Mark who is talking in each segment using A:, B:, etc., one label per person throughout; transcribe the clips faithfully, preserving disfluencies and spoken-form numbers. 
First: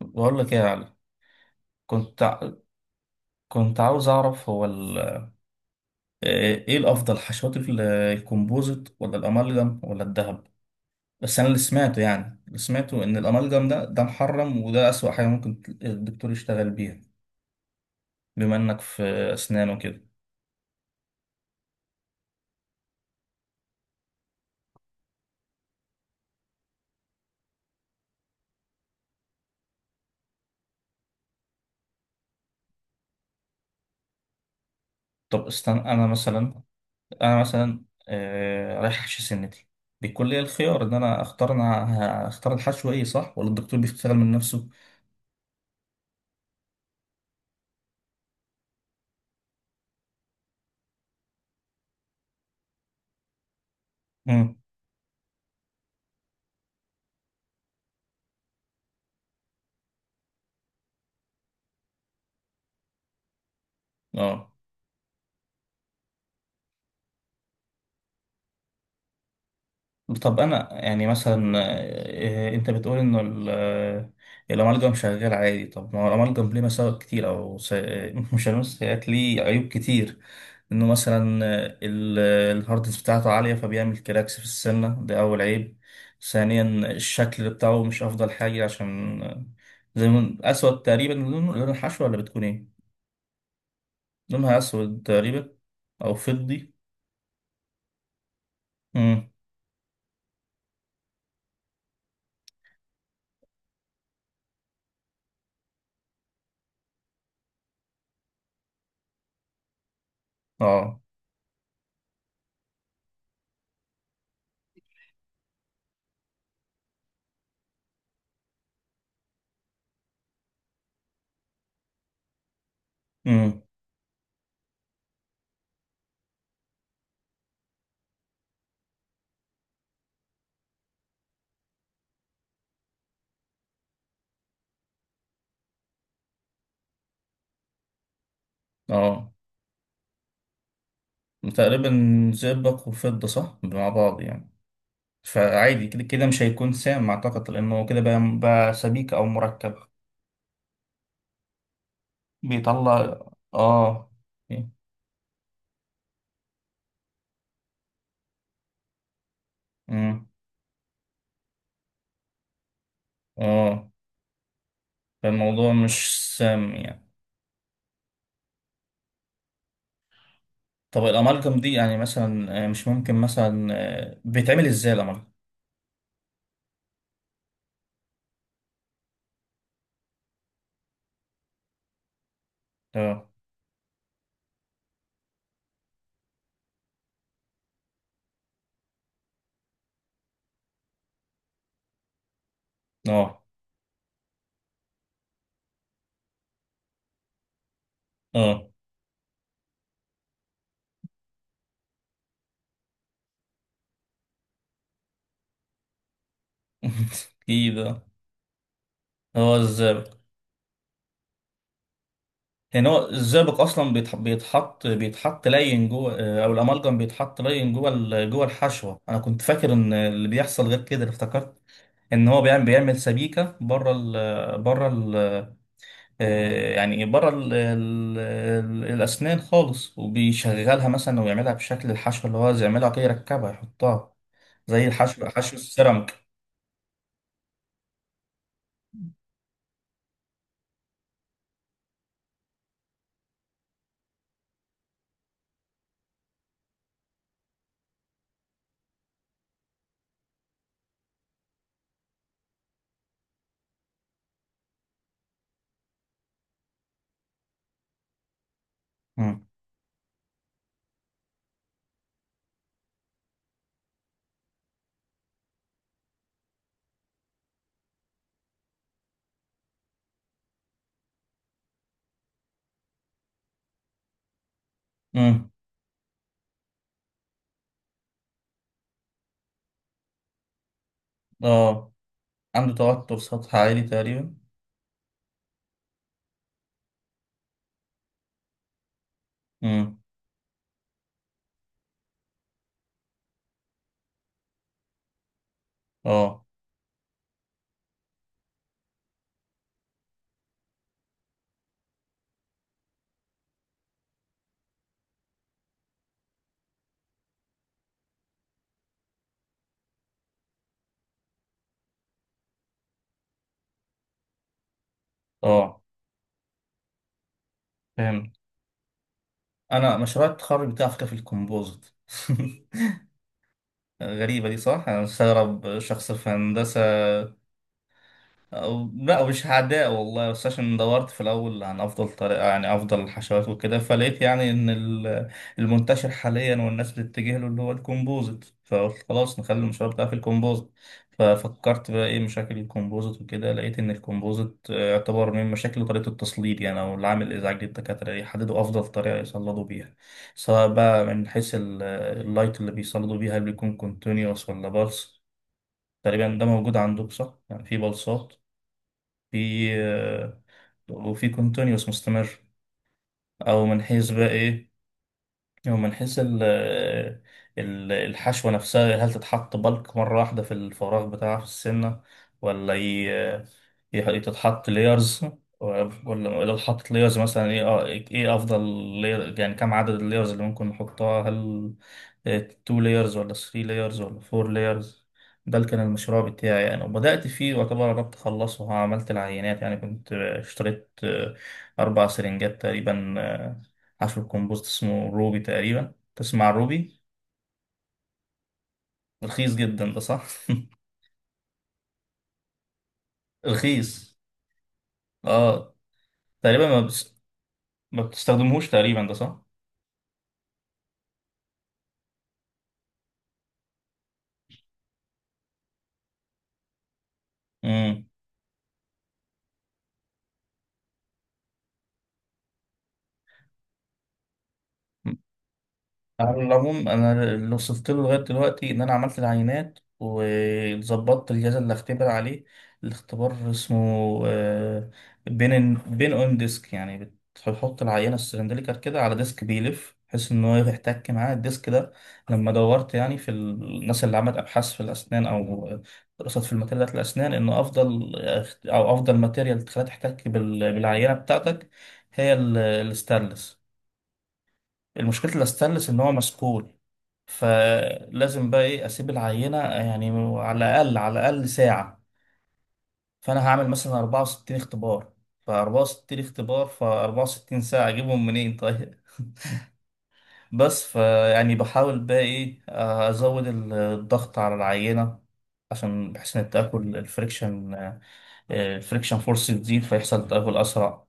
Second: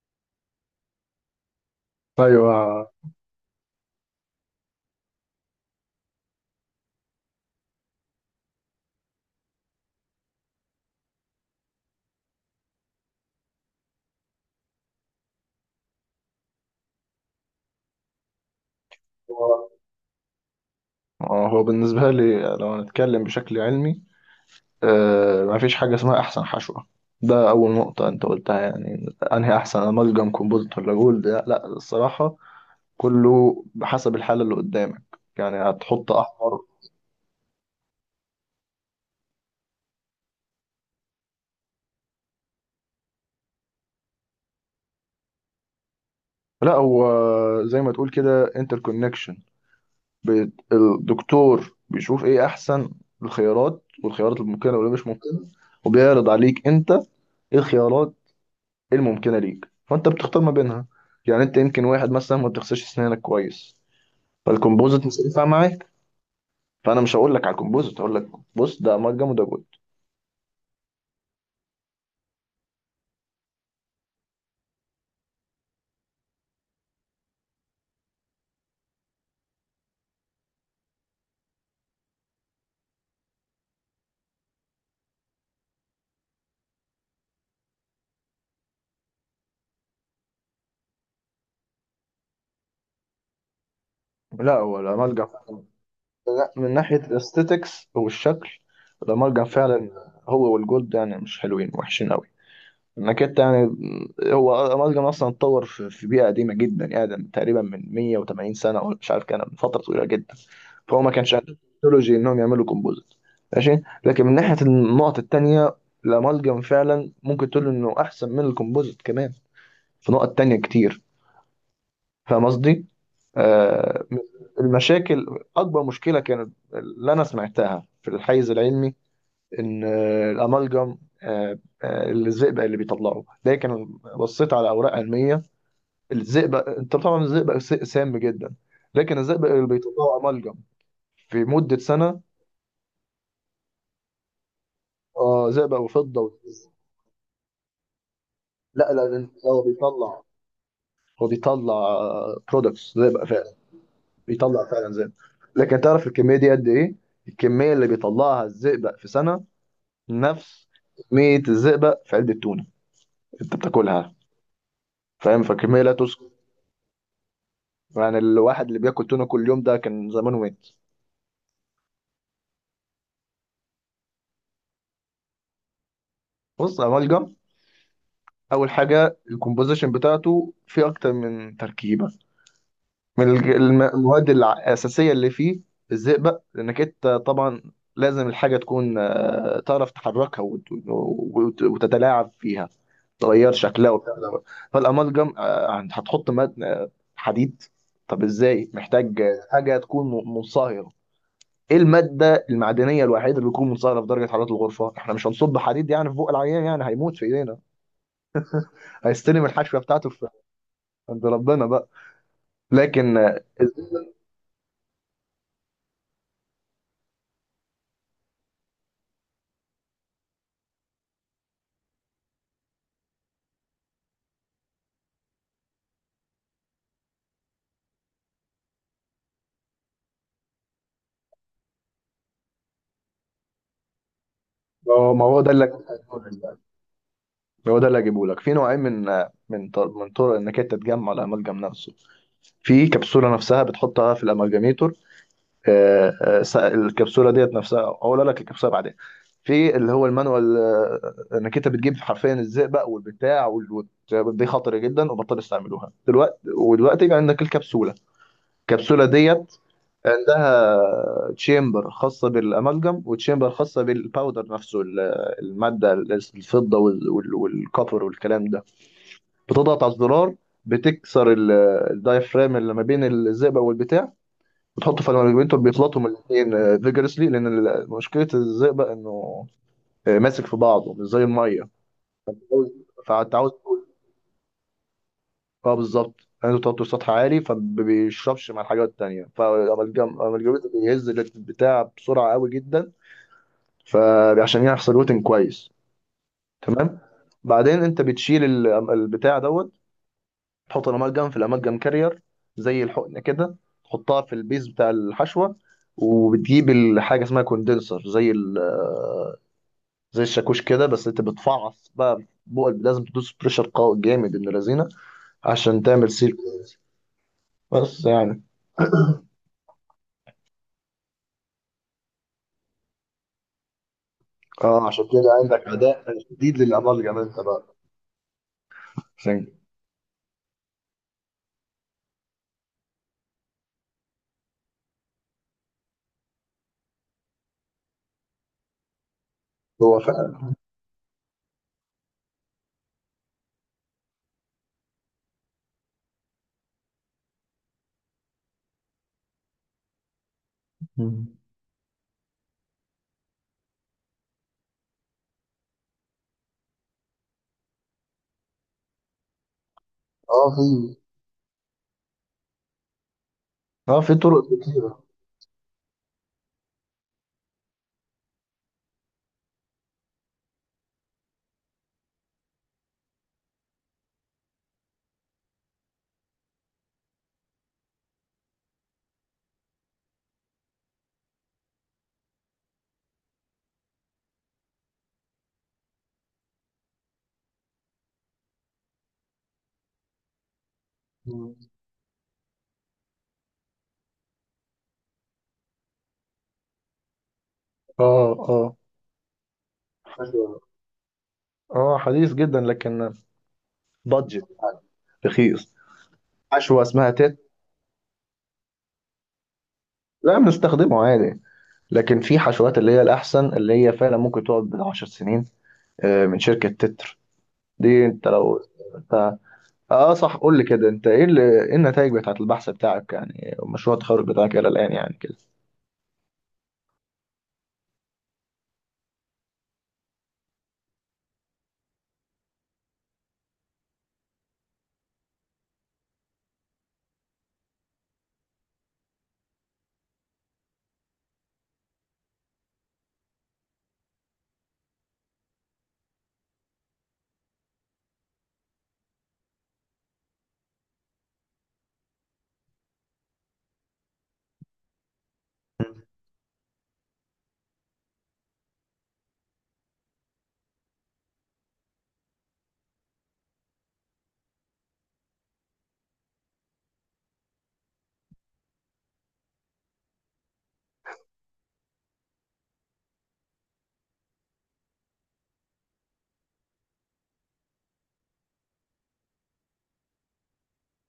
A: بقول لك ايه يا علي. كنت ع-
B: ايوه.
A: كنت عاوز اعرف هو ال... ايه الافضل حشوات ال- الكومبوزيت ولا الامالجم ولا الذهب؟ بس انا اللي سمعته، يعني اللي سمعته ان الامالجم ده ده محرم وده اسوأ حاجه ممكن الدكتور يشتغل بيها، بما انك في
B: هو
A: اسنان وكده.
B: آه، هو بالنسبه لي لو هنتكلم بشكل علمي، آه مفيش حاجه اسمها احسن حشوه. ده اول نقطه انت قلتها، يعني انهي احسن، امالجم كومبوزيت ولا جولد؟ لا لا، الصراحه كله بحسب الحاله اللي قدامك.
A: طب
B: يعني
A: استنى، انا
B: هتحط احمر.
A: مثلا انا مثلا آه، رايح احشي سنتي، بيكون لي الخيار ان انا اختار، انا هختار الحشو ايه، صح، ولا الدكتور بيشتغل من نفسه؟
B: لا هو، زي ما تقول كده انتر كونكشن، الدكتور بيشوف ايه احسن الخيارات، والخيارات
A: امم.
B: الممكنه واللي مش ممكنه، وبيعرض عليك انت ايه الخيارات، إيه الممكنه ليك، فانت بتختار ما بينها. يعني انت يمكن واحد مثلا ما بتغسلش اسنانك كويس،
A: اه.
B: فالكمبوزيت مش هينفع معاك، فانا مش هقول لك على الكمبوزيت، هقول لك بص، ده امالجم وده جود.
A: طب انا يعني مثلا، آه، انت بتقول انه ال- آه، الامالجم شغال عادي، طب ما هو الامالجم ليه مساوئ كتير، او س- آه، مش هنقول سيئات، ليه عيوب كتير، انه مثلا آه، ال- آه، الهاردنس بتاعته عاليه فبيعمل كراكس في السنه، ده اول عيب. ثانيا الشكل بتاعه مش افضل حاجه، عشان آه، زي ما اسود تقريبا، لون لون الحشوه، ولا بتكون ايه،
B: لا،
A: لونها
B: هو
A: اسود
B: الامالجم
A: تقريبا او فضي.
B: من ناحيه الاستيتكس والشكل،
A: امم.
B: الامالجم فعلا هو والجولد يعني مش حلوين، وحشين قوي، انك انت يعني. هو الامالجم اصلا اتطور في في بيئه قديمه جدا، ادم، تقريبا من مية وتمانين سنه، ولا مش عارف، كان من فتره طويله جدا.
A: اه.
B: فهو ما كانش عنده تكنولوجي انهم يعملوا كومبوزيت. ماشي. لكن من ناحية النقط التانية، الأمالجم فعلا ممكن تقول إنه أحسن من الكومبوزيت كمان في نقط تانية كتير. فاهم قصدي؟
A: امم.
B: آه المشاكل، أكبر مشكلة كانت اللي أنا سمعتها في الحيز العلمي إن آه الأمالجم، آه آه الزئبق اللي بيطلعه. لكن بصيت على أوراق علمية. الزئبق، أنت طبعا الزئبق س- سام جدا. لكن
A: اه.
B: الزئبق اللي بيطلعه أمالجم في مدة
A: تقريبا
B: سنة،
A: زئبق وفضة، صح، مع بعض يعني؟
B: آه زئبق
A: فعادي كده،
B: وفضة
A: كده
B: و...
A: مش هيكون سام أعتقد، لأنه هو كده بقى, بقى
B: لا
A: سبيك أو
B: لا، هو
A: مركب.
B: بيطلع هو بيطلع برودكتس
A: بيطلع.
B: زئبق فعلا.
A: آه.
B: بيطلع فعلا زئبق. لكن تعرف الكميه دي قد ايه؟ الكميه اللي بيطلعها الزئبق في سنه
A: أمم.
B: نفس كميه الزئبق في علبه تونه انت
A: آه.
B: بتاكلها. فاهم؟
A: فالموضوع
B: فالكميه لا
A: مش
B: تذكر.
A: سام يعني.
B: يعني الواحد اللي بياكل تونه كل يوم ده كان زمانه مات.
A: طب الأمالجم دي يعني مثلا آه، مش ممكن مثلا، آه، بيتعمل إزاي الأمالجم؟
B: بص يا ملجم، اول حاجه، الكومبوزيشن بتاعته فيه اكتر من تركيبه.
A: آه.
B: من الج- الم- المواد الع- الأساسية اللي فيه الزئبق، لأنك أنت طبعا لازم الحاجة تكون، آه، تعرف تحركها وت- وت- وتتلاعب فيها،
A: آه.
B: تغير شكلها وبتاع ده. فالأمالجم آه، هتحط ماد آه، حديد. طب
A: آه.
B: إزاي؟ محتاج آه، حاجة تكون م- منصهرة. إيه المادة المعدنية الوحيدة اللي بتكون منصهرة في درجة حرارة الغرفة؟ إحنا مش هنصب حديد يعني في بق العيان، يعني هيموت في إيدينا،
A: كده.
B: هيستلم
A: هو
B: الحشوة بتاعته
A: الزئبق.
B: في عند ربنا بقى.
A: يعني هو
B: لكن آه،
A: الزئبق اصلا بيتح- بيتحط بيتحط لين جوه، آه، او الامالجم بيتحط لين جوه ال- جوه الحشوه؟ انا كنت فاكر ان اللي بيحصل غير كده، اللي افتكرت ان هو بيعمل بيعمل سبيكه بره ال بره ال آه، يعني بره ال ال الاسنان خالص، وبيشغلها مثلا ويعملها بشكل الحشوه اللي هو عايز يعملها كده، يركبها يحطها، زي
B: ما هو ما
A: الحشو،
B: هو ده
A: حشو
B: اللي
A: السيراميك.
B: هو ده اللي هجيبه لك. في نوعين من من طر- من طرق انك انت تجمع الاملجم نفسه في كبسوله نفسها، بتحطها في الاملجميتور. آه، آه، س- الكبسوله ديت نفسها، اقول لك الكبسوله بعدين. في اللي هو المانوال، آه، انك انت بتجيب حرفيا الزئبق والبتاع وال- وت- دي خطر جدا وبطل استعملوها دلوقتي، ودلوقتي بقى عندك الكبسوله الكبسوله
A: مم.
B: ديت عندها تشامبر خاصه بالاملجم، وتشامبر خاصه بالباودر نفسه، ال- الماده، الفضه وال- وال- والكوبر والكلام ده. بتضغط على الزرار، بتكسر ال- الدايفرام اللي ما بين الزئبق والبتاع. بتحطه في
A: مم.
B: المانجمنتور بيخلطهم الاثنين فيجرسلي، لان ال- مشكله الزئبق انه آه، ماسك في بعضه، مش زي الميه.
A: اه. عنده توتر
B: فانت عاوز
A: سطح عالي
B: تقول
A: تقريبا.
B: اه، بالظبط، عنده توتر سطح عالي، فما بيشربش مع الحاجات التانية.
A: مم.
B: فالجم بيهز البتاع بسرعة قوي جدا فعشان يحصل روتين كويس.
A: اه.
B: تمام. بعدين انت بتشيل ال- البتاع دوت، تحط الأمالجم في الأمالجم كارير، زي الحقنة كده، تحطها في البيز بتاع الحشوة. وبتجيب الحاجة اسمها كوندنسر، زي ال- آه، زي الشاكوش كده، بس انت بتفعص بقى بقى لازم تدوس بريشر قوي جامد ابن لذينه
A: اه.
B: عشان تعمل سيل كويس. بس
A: فهمت.
B: يعني.
A: انا مشروع التخرج بتاعي على فكره في الكومبوزيت. غريبه دي، صح،
B: اه،
A: انا
B: عشان كده عندك
A: مستغرب
B: اداء
A: شخص في
B: شديد
A: هندسه.
B: للامالجم انت بقى.
A: أو- لا مش
B: عشان
A: عداء والله، بس عشان دورت في الأول عن أفضل طريقة، يعني أفضل الحشوات وكده، فلقيت يعني إن ال- المنتشر حاليا والناس بتتجه له اللي هو الكومبوزيت، فقلت خلاص نخلي المشروع
B: هو
A: بتاعي في
B: فعلا.
A: الكومبوزيت. ففكرت بقى إيه مشاكل الكومبوزيت وكده، لقيت إن الكومبوزيت آه، يعتبر من مشاكل طريقة التصليد، يعني أو العامل الإزعاجي للدكاترة يحددوا أفضل طريقة يصلدوا بيها، سواء بقى من
B: مم.
A: حيث ال- اللايت اللي بيصلدوا بيها، هل بيكون كونتينيوس ولا بالس. تقريبا ده موجود عندك، صح؟ يعني في بلصات في،
B: اه، في.
A: وفي كونتينيوس مستمر. او من
B: اه،
A: حيث
B: في
A: بقى
B: طرق
A: ايه،
B: كتيره.
A: هو من حيث ال- ال- الحشوة نفسها، هل تتحط بلك مرة واحدة في الفراغ بتاعها في السنة، ولا ي... ي- تتحط ليرز، ولا لو اتحطت ليرز مثلا ايه، اه، ايه افضل layer- يعني كم عدد الليرز اللي ممكن نحطها، هل اتنين layers ولا تلاتة layers ولا اربعة layers. ده اللي كان المشروع بتاعي يعني، وبدأت فيه واعتبر قربت أخلصه، عملت العينات يعني، كنت اشتريت
B: مم.
A: أربع سرنجات تقريبا. حشو الكمبوست اسمه روبي تقريبا، تسمع روبي؟
B: اه اه.
A: رخيص جدا ده، صح؟
B: حشوة. اه، حديث جدا لكن
A: رخيص.
B: بادجت، رخيص.
A: اه. تقريبا ما,
B: حشوه اسمها
A: بس...
B: تيت.
A: ما بتستخدمهوش تقريبا ده، صح؟
B: لا، بنستخدمه عادي. لكن في حشوات اللي هي الأحسن، اللي هي فعلا ممكن تقعد بالعشر سنين، آه، من شركة تتر.
A: امم.
B: دي انت لو انت، اه صح، قول لي كده، انت ايه اللي ايه النتائج بتاعت البحث بتاعك يعني، ومشروع التخرج بتاعك الى الآن يعني كده.
A: على العموم انا اللي وصلت له لغايه دلوقتي ان انا عملت العينات وظبطت الجهاز اللي هختبر عليه. الاختبار اسمه آه، بين بين اون ديسك، يعني بتحط العينه السلندريكال كده على ديسك بيلف، بحيث ان هو يحتك معاه الديسك ده. لما دورت يعني في الناس اللي عملت ابحاث في الاسنان، او دراسات في الماتيريالات الاسنان، ان افضل او افضل ماتيريال تخليها تحتك بال- بالعينه بتاعتك، هي ال- الستانلس. المشكله الستانلس ان هو مسكون، فلازم بقى ايه اسيب العينه يعني على الاقل، على الاقل ساعه. فانا هعمل مثلا اربعة وستين اختبار، ف اربعة وستين اختبار ف اربعة وستين ساعه، اجيبهم منين طيب؟ بس فيعني بحاول بقى ايه، ازود الضغط على العينه، عشان بحيث ان تاكل الفريكشن، الفريكشن فورس يزيد فيحصل تدهور أسرع،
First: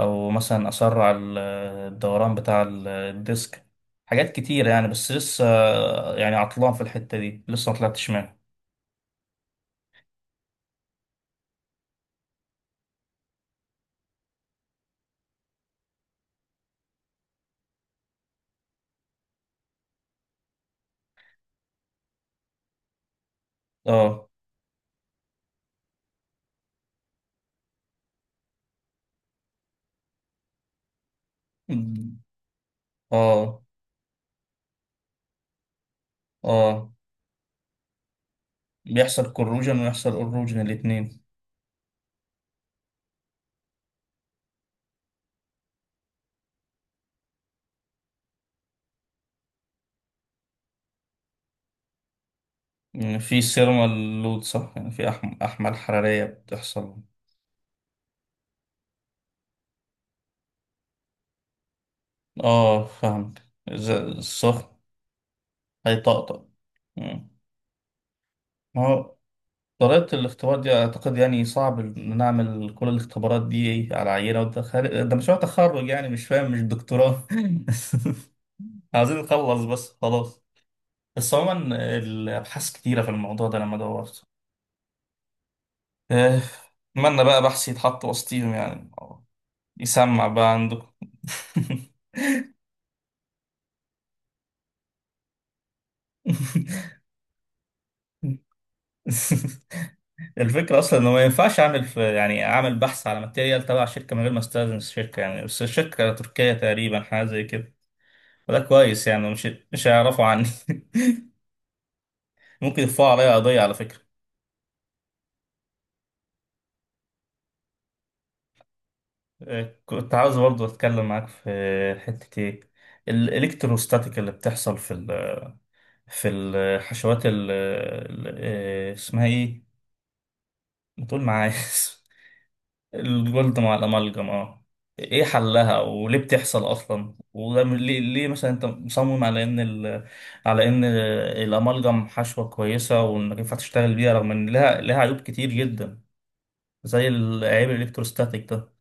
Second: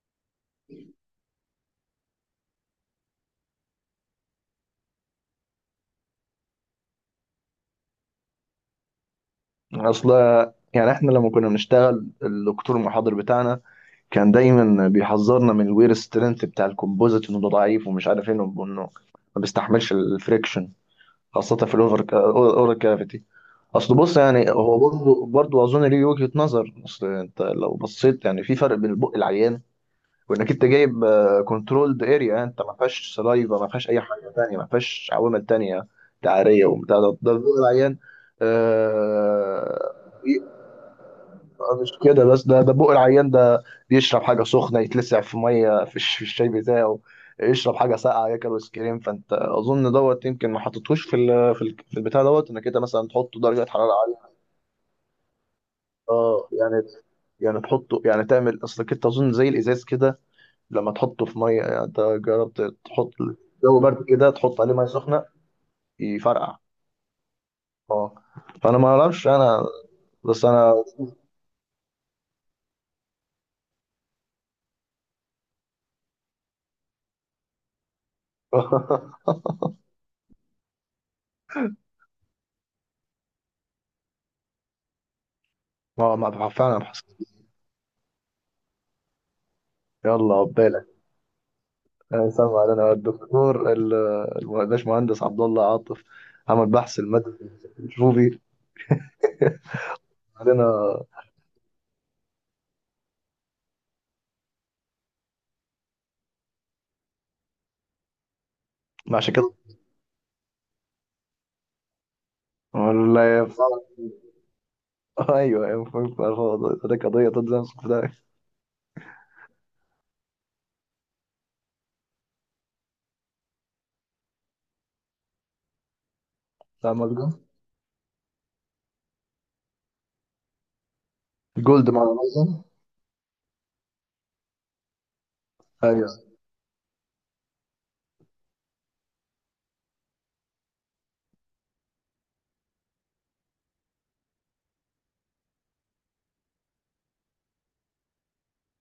A: أو مثلا أسرع ال- آه، الدوران بتاع ال- آه، الديسك. حاجات كتيرة يعني، بس لسه آه، يعني عطلان في الحتة دي، لسه ما طلعتش منها.
B: اصل يعني احنا لما كنا بنشتغل الدكتور المحاضر بتاعنا كان دايما بيحذرنا من الوير سترينث بتاع الكومبوزيت، انه ده ضعيف ومش عارف ايه، انه إنه ما بيستحملش الفريكشن، خاصة في الاوفر اورال كافيتي. اصل بص
A: اه.
B: يعني هو، برضه برضه اظن ليه وجهة نظر. اصل انت لو بصيت يعني في فرق بين البق العيان وانك انت جايب كنترولد اريا، انت ما فيهاش سلايفا،
A: اه.
B: ما فيهاش اي حاجه تانية، ما فيهاش عوامل تانية، تعاريه
A: اه.
B: وبتاع ده ده البق العيان.
A: بيحصل كروجن ويحصل
B: آه
A: اروجن الاتنين.
B: مش كده بس، ده ده بق العيان ده بيشرب حاجه سخنه، يتلسع في ميه، في الش- في الشاي بتاعه، يشرب حاجه ساقعه، ياكل ايس كريم. فانت اظن دوت يمكن ما حطيتهوش في ال- في ال- في البتاع دوت، انك انت مثلا
A: يعني
B: تحط
A: في
B: درجه حراره.
A: سيرمال لود، صح، يعني في أحم- أحمال حرارية
B: اه يعني
A: بتحصل.
B: يعني تحطه، يعني تعمل، اصلك انت اظن زي الازاز كده، لما تحطه في ميه. يعني انت جربت
A: اه.
B: تحط
A: فهمت.
B: جو برد
A: إذا
B: كده تحط عليه
A: الصخر
B: ميه سخنه؟
A: هيطقطق.
B: يفرقع.
A: مم.
B: اه. فانا
A: ما
B: ما
A: هو
B: اعرفش انا،
A: طريقة
B: بس
A: الاختبار دي
B: انا
A: أعتقد يعني صعب إن نعمل كل الاختبارات دي على عينة، وده خارج- ده مشروع تخرج يعني، مش فاهم، مش دكتوراه. عايزين نخلص بس خلاص. بس عموما الأبحاث كتيرة في الموضوع ده لما دورت.
B: ما
A: آه،
B: ما فعلا بحس.
A: أتمنى بقى بحثي يتحط وسطيهم يعني، يسمع
B: يلا
A: بقى
B: عقبالك.
A: عندكم.
B: انا سامع، انا الدكتور، ال- الباش مهندس عبد الله عاطف عمل بحث المادة الروبي علينا.
A: الفكرة أصلا إنه ما ينفعش أعمل في، يعني أعمل بحث على ماتيريال تبع شركة من غير ما أستأذن الشركة يعني، بس الشركة تركية تقريبا حاجة زي كده، فده كويس
B: ما
A: يعني،
B: عشان
A: مش
B: كده
A: مش هيعرفوا عني. ممكن يرفعوا عليا
B: ولا
A: قضية
B: ينفع.
A: على فكرة.
B: ايوه ايوه، فاهم، فاهم، فاهم، ده قضيه تنزل في ده.
A: آه، كنت عاوز برضه أتكلم معاك في حتة إيه، الإلكتروستاتيك اللي بتحصل في ال، في
B: ده
A: الحشوات
B: مجنون.
A: ال ال- آه، اسمها إيه؟ ما تقول معايا.
B: جولد مع الأمازون.
A: الجولد مع الأمالجم، أه. إيه حلها
B: ايوه.
A: وليه بتحصل أصلا؟ وده من- ليه، ليه مثلا أنت مصمم على إن ال، على إن الأمالجم حشوة كويسة، وإنك ينفع تشتغل بيها، رغم إن لها لها عيوب كتير جدا، زي العيب الالكتروستاتيك ده؟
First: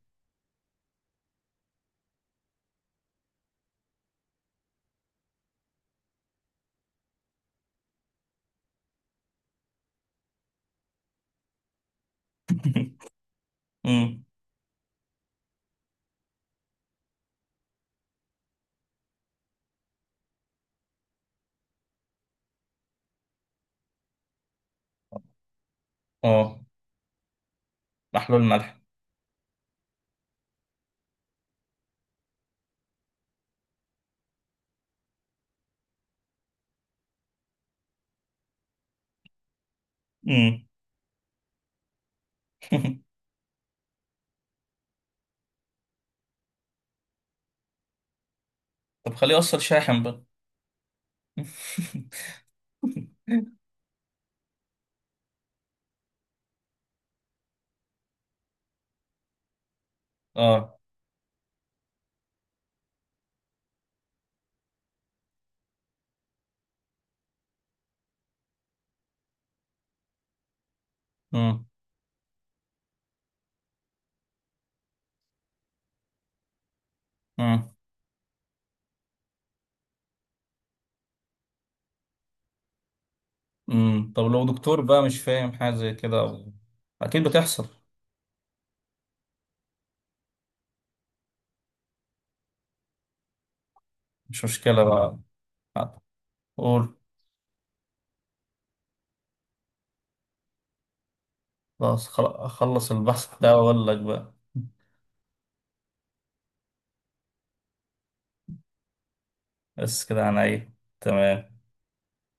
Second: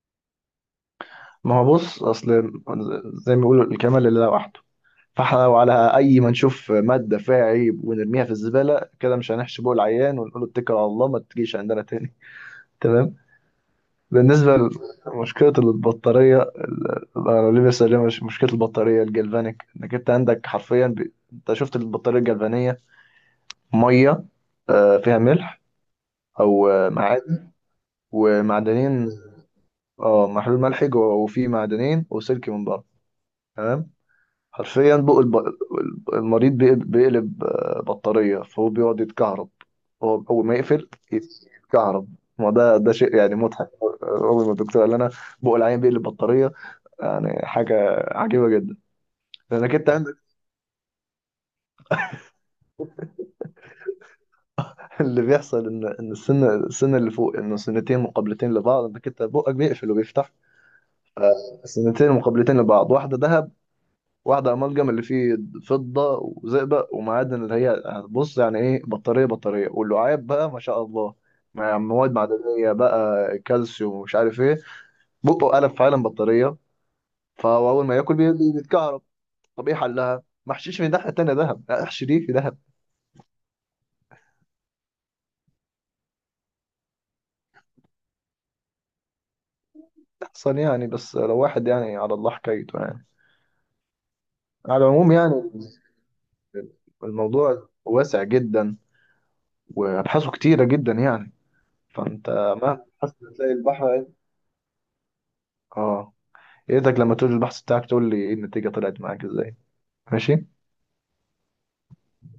B: ما هو بص، اصل زي ما بيقولوا الكمال لله وحده. فاحنا لو على اي ما نشوف ماده فيها عيب ونرميها في الزباله كده، مش هنحشي بقى العيان ونقول له اتكل على الله ما تجيش عندنا تاني. تمام.
A: امم.
B: بالنسبه لمشكله البطاريه ال- انا، ليه بس، ليه مش مشكله البطاريه الجلفانيك؟ انك انت عندك حرفيا ب... انت شفت البطاريه الجلفانيه؟ ميه، آه، فيها ملح،
A: اه.
B: او آه، معادن،
A: محلول ملح.
B: ومعدنين. اه، محلول ملحي جوه، وفيه معدنين وسلك من بره. تمام. حرفيا بقى الب- المريض بيقل- بيقلب آه، بطارية، فهو بيقعد يتكهرب. هو أول ما
A: امم.
B: يقفل يتكهرب. ما ده ده شيء يعني مضحك. أول ما الدكتور قال لنا بقى العين بيقلب بطارية، يعني حاجة عجيبة جدا.
A: طب خليه يوصل
B: لأنك أنت
A: شاحن
B: عندك
A: بقى.
B: اللي بيحصل إن إن السن السن اللي فوق، إنه سنتين مقابلتين لبعض، إنك أنت بقك بيقفل وبيفتح.
A: اه.
B: سنتين مقابلتين لبعض، واحدة دهب واحدة أمالجم اللي فيه فضة وزئبق ومعادن، اللي هي، بص يعني إيه، بطارية بطارية، واللعاب بقى ما شاء الله
A: امم.
B: مع مواد معدنية بقى، كالسيوم ومش عارف إيه، بقه قلب فعلا بطارية. فهو
A: امم.
B: أول ما ياكل بي- بي- بيتكهرب. طب إيه حلها؟ ما احشيش من الناحية التانية دهب، لا، احشي دي في دهب
A: امم. طب لو دكتور بقى مش فاهم حاجة زي كده أو... أكيد بتحصل.
B: أحسن يعني. بس لو واحد يعني على الله حكايته يعني.
A: مش مشكلة
B: على العموم
A: بقى.
B: يعني
A: قول.
B: الموضوع واسع جدا، وأبحاثه كتيرة جدا يعني،
A: خلاص، خل-
B: فأنت مهما
A: أخلص
B: بحثت
A: البحث
B: تلاقي
A: ده وأقول لك
B: البحر.
A: بقى.
B: اه. يا ريتك لما تقول البحث بتاعك تقول لي ايه النتيجة، طلعت معاك ازاي.
A: بس كده عن
B: ماشي.
A: إيه؟ تمام.